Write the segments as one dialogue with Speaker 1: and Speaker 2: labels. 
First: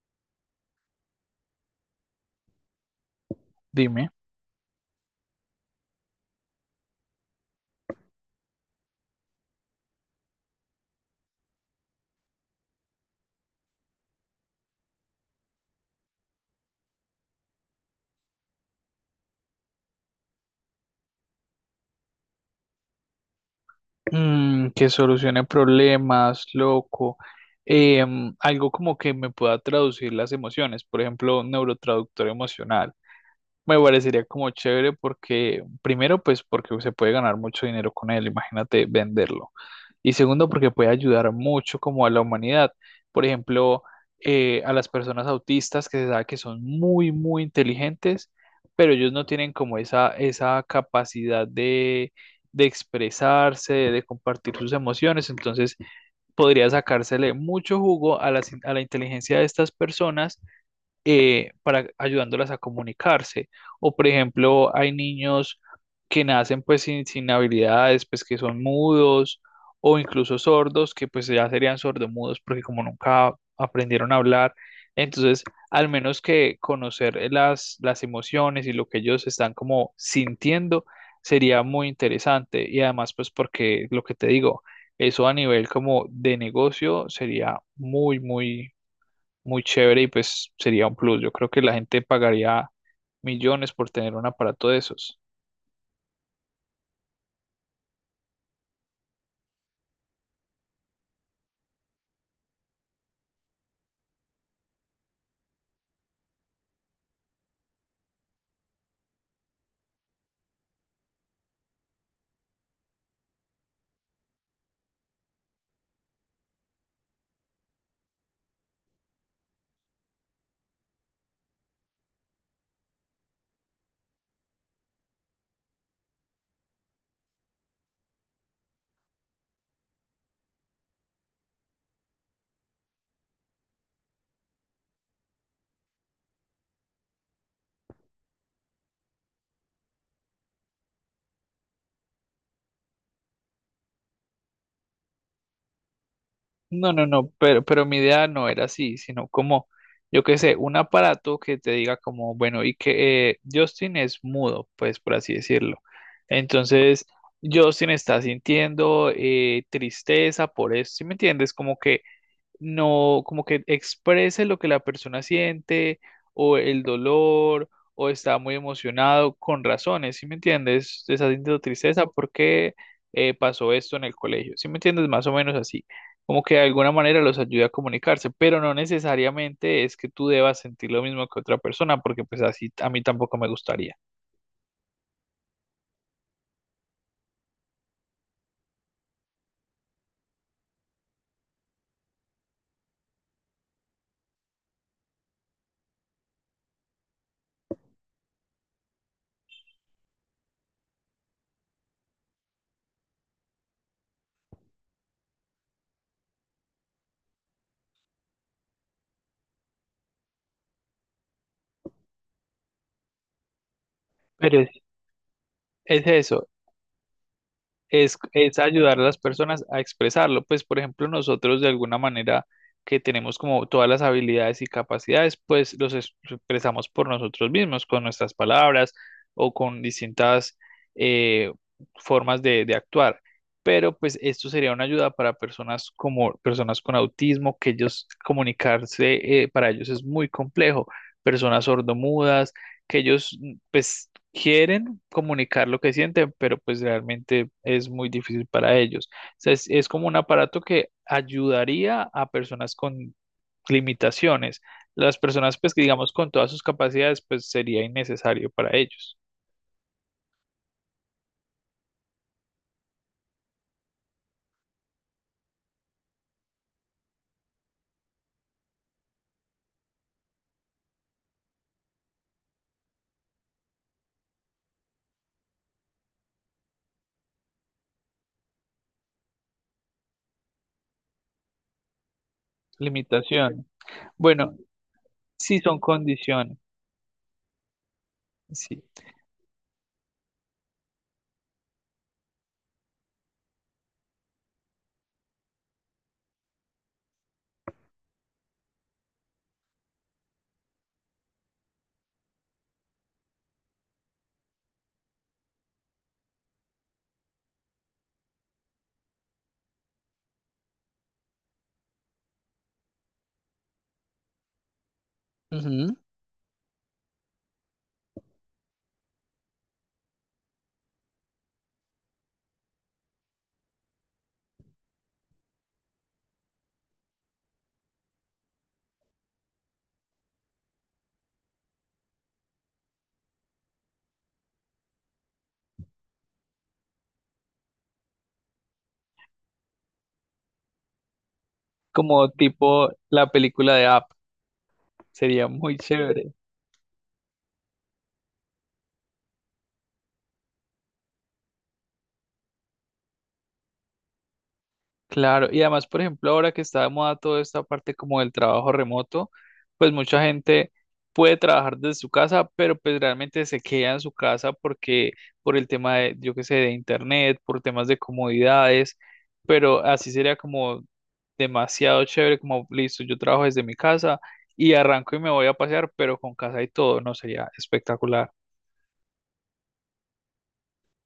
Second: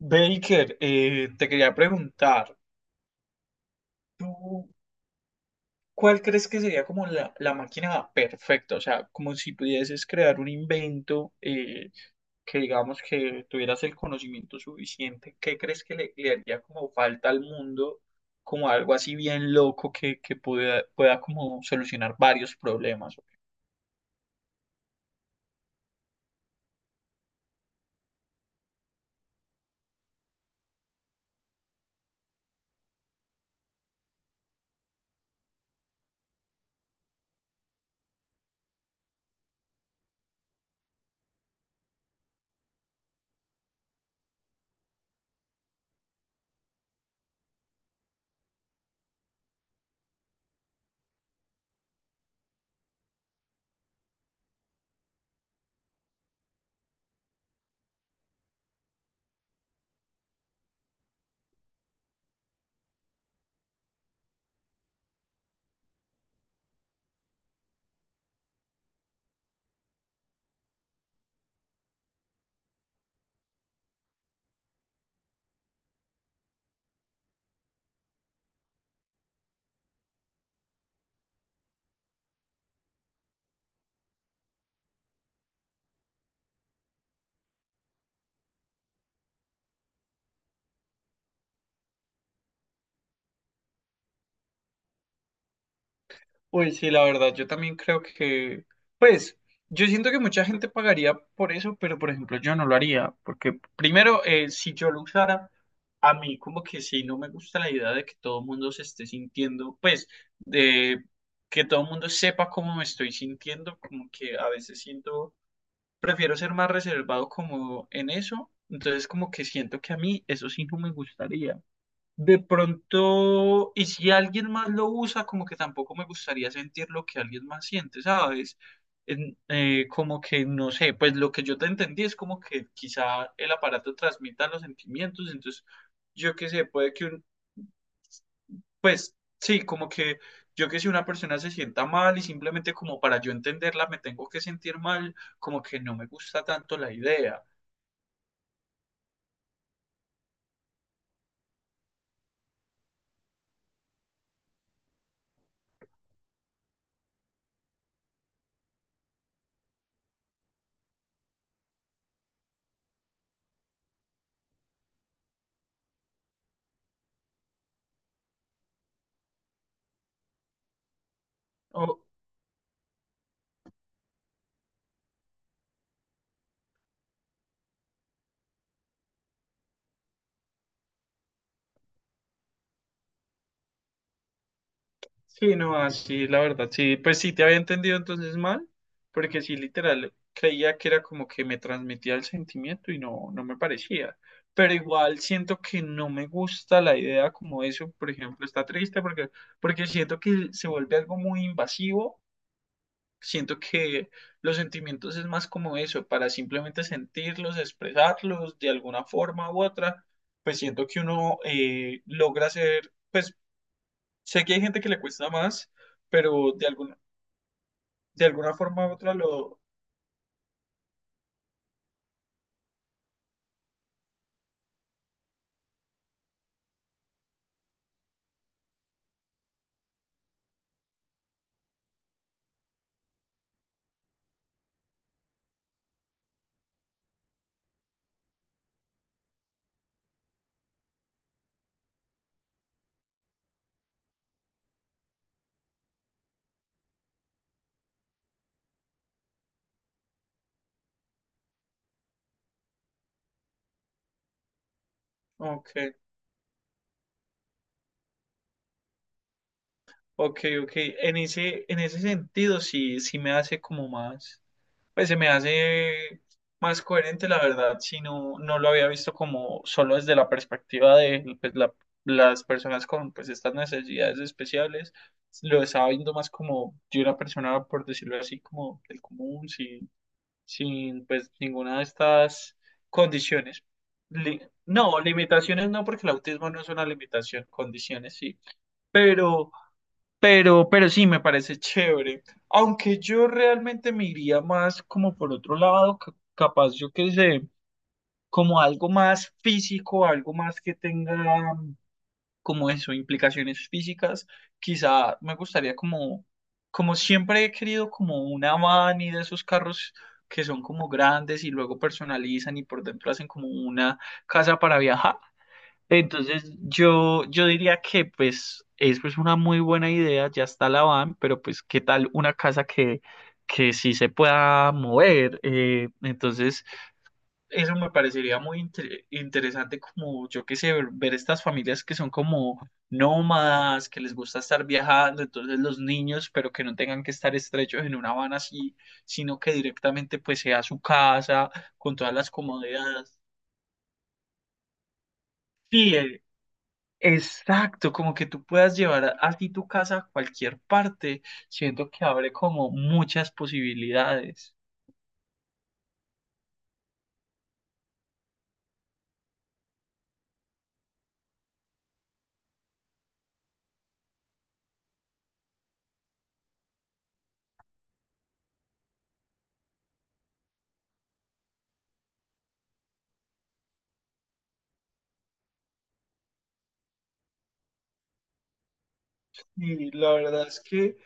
Speaker 1: Baker, te quería preguntar,
Speaker 2: Dime.
Speaker 1: ¿tú cuál crees que sería como la máquina perfecta? O sea, como si pudieses crear un invento que digamos que tuvieras el conocimiento suficiente, ¿qué crees que le haría como falta al mundo, como algo así bien loco que pueda, pueda como solucionar varios problemas?
Speaker 2: Que solucione problemas, loco. Algo como que me pueda traducir las emociones, por ejemplo, un neurotraductor emocional. Me parecería como chévere porque, primero, pues porque se puede ganar mucho dinero con él, imagínate venderlo. Y segundo, porque puede ayudar mucho como a la humanidad. Por ejemplo, a las personas autistas que se sabe que son muy, muy inteligentes, pero ellos no tienen como esa capacidad de expresarse, de compartir sus emociones. Entonces, podría sacársele mucho jugo a la inteligencia de estas personas para ayudándolas a comunicarse. O por ejemplo, hay niños que nacen pues sin habilidades, pues que son mudos o incluso sordos, que pues ya serían sordomudos porque como nunca aprendieron a hablar, entonces al menos que conocer las emociones y lo que ellos están como sintiendo sería muy interesante y además pues porque lo que te digo, eso a nivel como de negocio sería muy, muy chévere y pues sería un plus. Yo creo que la gente pagaría millones por tener un aparato de esos.
Speaker 1: Pues sí, la verdad, yo también creo que, pues, yo siento que mucha gente pagaría por eso, pero por ejemplo yo no lo haría, porque primero, si yo lo usara, a mí como que sí, no me gusta la idea de que todo el mundo se esté sintiendo, pues, de que todo el mundo sepa cómo me estoy sintiendo, como que a veces siento, prefiero ser más reservado como en eso, entonces como que siento que a mí eso sí no me gustaría. De pronto, y si alguien más lo usa, como que tampoco me gustaría sentir lo que alguien más siente, ¿sabes? Como que, no sé, pues lo que yo te entendí es como que quizá el aparato transmita los sentimientos, entonces, yo qué sé, puede que un, pues sí, como que yo que sé, una persona se sienta mal y simplemente como para yo entenderla me tengo que sentir mal, como que no me gusta tanto
Speaker 2: No,
Speaker 1: la
Speaker 2: no, no,
Speaker 1: idea.
Speaker 2: pero mi idea no era así, sino como, yo qué sé, un aparato que te diga como, bueno, y que Justin es mudo, pues por así decirlo. Entonces, Justin está sintiendo tristeza por eso, ¿sí me entiendes? Como que no como que exprese lo que la persona siente o el dolor o está muy emocionado con razones, ¿sí me entiendes? Está sintiendo
Speaker 1: O,
Speaker 2: tristeza porque pasó esto en el colegio, ¿sí me entiendes? Más o menos así, como que de alguna manera los ayuda a comunicarse, pero no necesariamente es que tú debas sentir lo mismo que otra persona porque pues así a mí tampoco me gustaría.
Speaker 1: sí, no, así, la verdad, sí, pues sí, te había entendido entonces mal, porque sí, literal, creía que era como que me transmitía el sentimiento y no, no me parecía, pero igual siento que no me gusta la idea como eso, por ejemplo, está triste porque, porque siento que se vuelve algo muy invasivo, siento que los sentimientos es más como eso, para simplemente sentirlos, expresarlos de alguna forma u otra, pues siento que uno logra ser... pues sé que
Speaker 2: Pero
Speaker 1: hay
Speaker 2: es,
Speaker 1: gente que le cuesta más,
Speaker 2: es eso,
Speaker 1: pero de alguna
Speaker 2: es
Speaker 1: forma u
Speaker 2: ayudar a
Speaker 1: otra
Speaker 2: las
Speaker 1: lo...
Speaker 2: personas a expresarlo. Pues, por ejemplo, nosotros de alguna manera que tenemos como todas las habilidades y capacidades, pues los es- expresamos por nosotros mismos, con nuestras palabras o con distintas eh, formas de actuar. Pero pues esto sería una ayuda para personas como personas con autismo, que ellos comunicarse para ellos es muy complejo, personas sordomudas, que ellos pues quieren comunicar lo que sienten, pero pues realmente es muy difícil para ellos. O sea, es como un aparato que ayudaría a personas con limitaciones. Las personas, pues que
Speaker 1: Ok,
Speaker 2: digamos con todas sus capacidades, pues sería innecesario para ellos.
Speaker 1: ok, ok. En ese sentido sí, sí me hace como más... Pues se me hace más coherente, la verdad, si no, no lo había visto como solo desde la perspectiva de pues, la- las personas con pues estas necesidades especiales. Lo estaba viendo más como de una persona, por decirlo así, como del común, sí sin pues ninguna de estas condiciones.
Speaker 2: Limitación.
Speaker 1: Li-
Speaker 2: Bueno,
Speaker 1: no,
Speaker 2: sí
Speaker 1: limitaciones
Speaker 2: son
Speaker 1: no, porque el autismo
Speaker 2: condiciones.
Speaker 1: no es una limitación, condiciones sí,
Speaker 2: Sí.
Speaker 1: pero, pero sí me parece chévere. Aunque yo realmente me iría más como por otro lado, ca- capaz yo que sé, como algo más físico, algo más que tenga como eso, implicaciones físicas, quizá me gustaría como, como siempre he querido como una van y de esos carros que son como grandes y luego personalizan y por dentro hacen como una casa para viajar.
Speaker 2: Ujú.
Speaker 1: Entonces yo diría que pues es pues una muy buena idea, ya está la van, pero pues qué tal una casa que sí se pueda mover. Entonces... Eso me parecería muy interesante como, yo qué sé, ver, ver estas familias que son como nómadas, que les gusta estar viajando, entonces los niños, pero que no tengan que estar estrechos en una van así, sino que directamente pues sea su casa, con todas
Speaker 2: Como
Speaker 1: las
Speaker 2: tipo
Speaker 1: comodidades.
Speaker 2: la película de App. Sería muy
Speaker 1: Sí,
Speaker 2: chévere.
Speaker 1: exacto, como que tú puedas así tu casa a cualquier parte, siento que abre como muchas posibilidades.
Speaker 2: Claro, y además, por ejemplo, ahora que está de moda toda esta parte como del trabajo remoto, pues mucha gente puede trabajar desde su casa, pero pues realmente se queda en su casa porque por el tema de, yo qué sé, de internet, por temas de comodidades, pero así sería como demasiado chévere, como listo, yo trabajo desde mi casa y arranco y me voy a pasear, pero con casa y todo, no sería espectacular.
Speaker 1: Y la verdad es que...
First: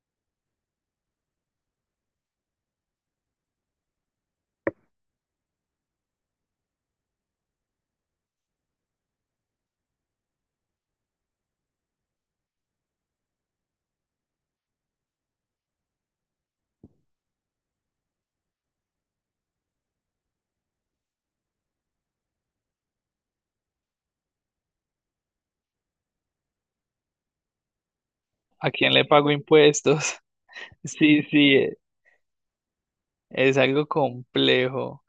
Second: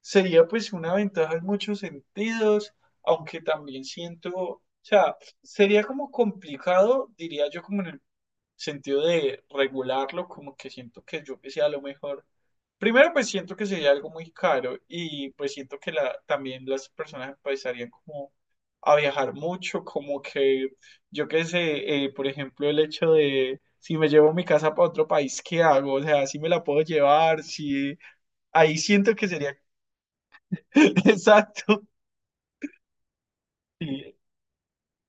Speaker 1: sería pues una ventaja en muchos sentidos, aunque también siento, o sea, sería como complicado, diría yo, como en el sentido de regularlo, como que siento que yo que sea lo mejor. Primero, pues siento que sería algo muy caro y pues siento que la, también las personas empezarían como a viajar mucho, como que yo qué sé, por ejemplo, el hecho de si me llevo mi casa para otro país, ¿qué hago? O sea, si me la puedo llevar, si
Speaker 2: ¿A
Speaker 1: ahí
Speaker 2: quién le
Speaker 1: siento que
Speaker 2: pago
Speaker 1: sería
Speaker 2: impuestos? Sí, sí,
Speaker 1: exacto.
Speaker 2: es algo
Speaker 1: Sí.
Speaker 2: complejo.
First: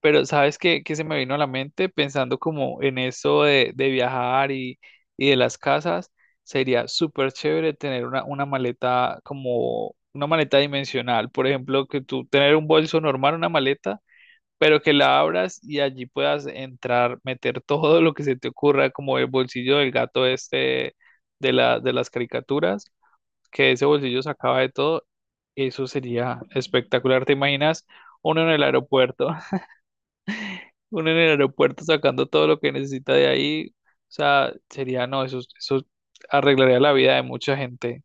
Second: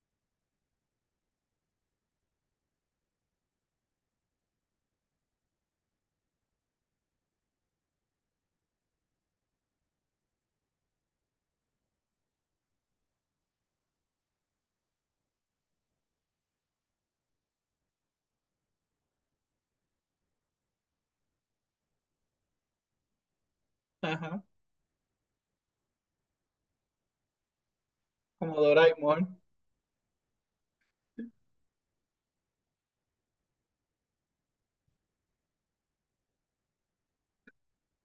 Speaker 2: Pero ¿sabes qué, qué se me vino a la mente pensando como en eso de viajar y de las casas? Sería súper chévere tener una maleta como una maleta dimensional. Por ejemplo, que tú tener un bolso normal, una maleta, pero que la abras y allí puedas entrar, meter todo lo que se te ocurra, como el bolsillo del gato este de de las caricaturas, que ese bolsillo
Speaker 1: Ajá.
Speaker 2: sacaba de todo. Eso sería espectacular. ¿Te imaginas uno en
Speaker 1: Como
Speaker 2: el aeropuerto?
Speaker 1: Doraemon.
Speaker 2: Uno en el aeropuerto sacando todo lo que necesita de ahí, o sea, sería, no, eso arreglaría la vida de mucha gente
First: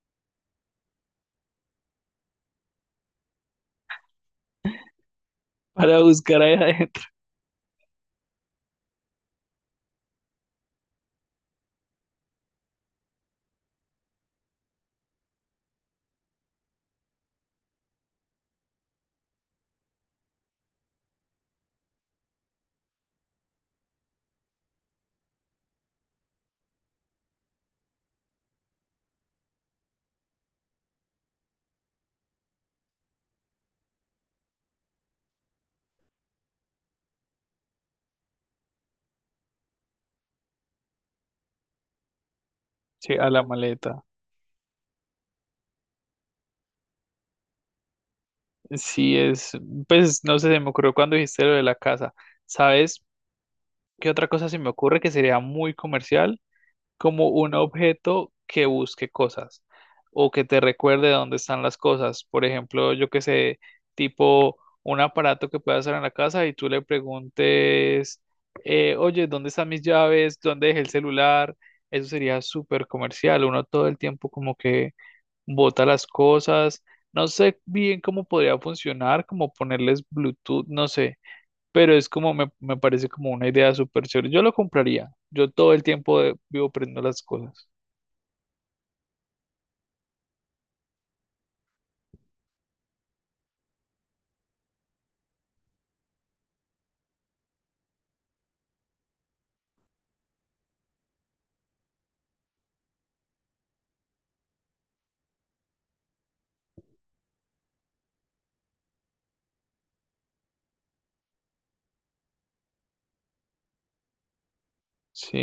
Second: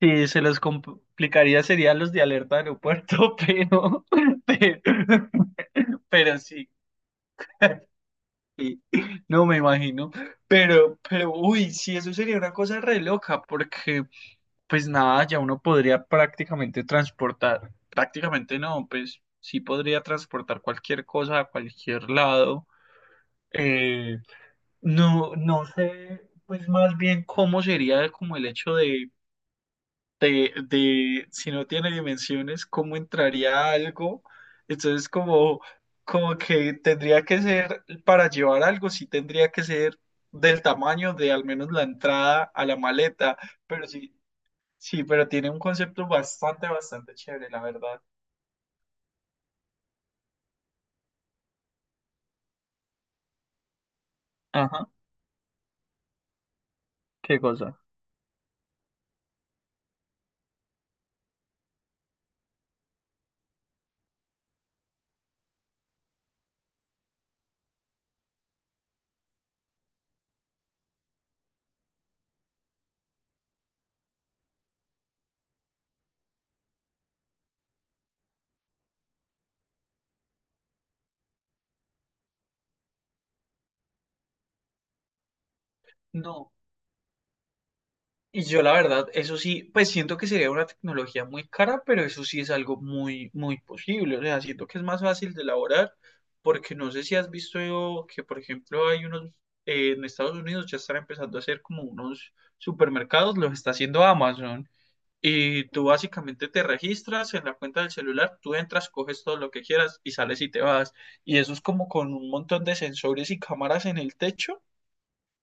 Speaker 1: Sí, se los complicaría serían los de alerta de aeropuerto, pero,
Speaker 2: para
Speaker 1: pero
Speaker 2: buscar ahí
Speaker 1: sí.
Speaker 2: adentro,
Speaker 1: Sí, no me imagino, pero, uy, sí, eso sería una cosa re loca, porque, pues nada, ya uno podría prácticamente transportar, prácticamente no, pues sí podría transportar cualquier cosa a cualquier lado. Eh, no, no sé, pues más bien cómo sería como el hecho de si no tiene dimensiones, ¿cómo entraría algo? Entonces, como, como que tendría que ser, para llevar algo, sí tendría que ser del tamaño de al menos la entrada a la
Speaker 2: sí, a
Speaker 1: maleta,
Speaker 2: la
Speaker 1: pero
Speaker 2: maleta.
Speaker 1: sí, sí, pero tiene un concepto bastante, bastante chévere, la verdad.
Speaker 2: Sí, es, pues, no sé, se me ocurrió cuando dijiste lo de la casa. ¿Sabes qué otra cosa se me
Speaker 1: Ajá,
Speaker 2: ocurre que sería muy comercial? Como
Speaker 1: ¿qué
Speaker 2: un
Speaker 1: cosa?
Speaker 2: objeto que busque cosas o que te recuerde dónde están las cosas. Por ejemplo, yo que sé, tipo un aparato que puedas hacer en la casa y tú le preguntes, oye, ¿dónde están mis llaves? ¿Dónde dejé el celular? Eso sería súper comercial. Uno todo el tiempo como que bota las cosas. No sé bien cómo podría funcionar, como ponerles Bluetooth, no sé pero es como me parece como una idea súper chévere. Yo lo compraría. Yo todo el tiempo de-
Speaker 1: No.
Speaker 2: vivo prendiendo las cosas.
Speaker 1: Y yo la verdad, eso sí, pues siento que sería una tecnología muy cara, pero eso sí es algo muy, muy posible. O sea, siento que es más fácil de elaborar, porque no sé si has visto que, por ejemplo, hay unos, en Estados Unidos ya están empezando a hacer como unos supermercados, los está haciendo Amazon. Y tú básicamente te registras en la cuenta del celular, tú entras, coges todo lo que quieras y sales y te vas. Y eso es como con un montón de sensores y cámaras en el techo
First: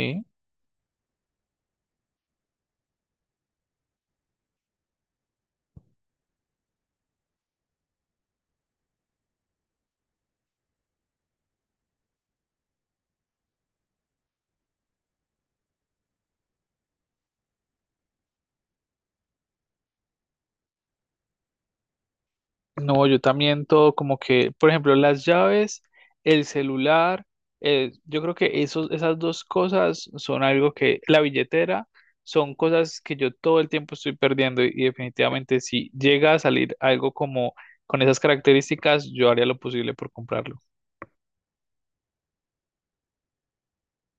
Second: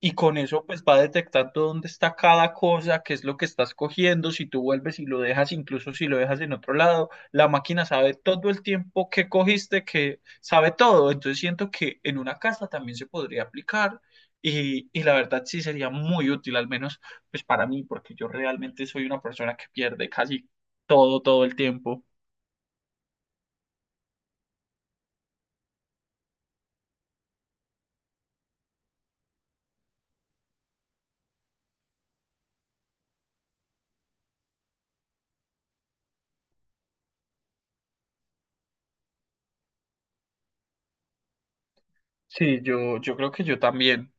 Speaker 1: y con eso pues va detectando dónde está cada cosa, qué es lo que estás cogiendo, si tú vuelves y lo dejas, incluso si lo dejas en otro lado, la máquina sabe todo el tiempo que cogiste, que sabe todo. Entonces siento que en una casa también se podría aplicar y la verdad sí sería muy útil, al menos pues para mí, porque yo realmente soy una persona que pierde casi todo, todo el tiempo.
Speaker 2: No, yo también todo como que, por ejemplo, las llaves, el celular, yo creo que esas dos cosas son algo que, la billetera, son cosas que yo todo el tiempo estoy perdiendo y definitivamente si llega a salir algo como con esas características, yo haría lo posible por comprarlo.
Speaker 1: Sí, yo creo que yo también.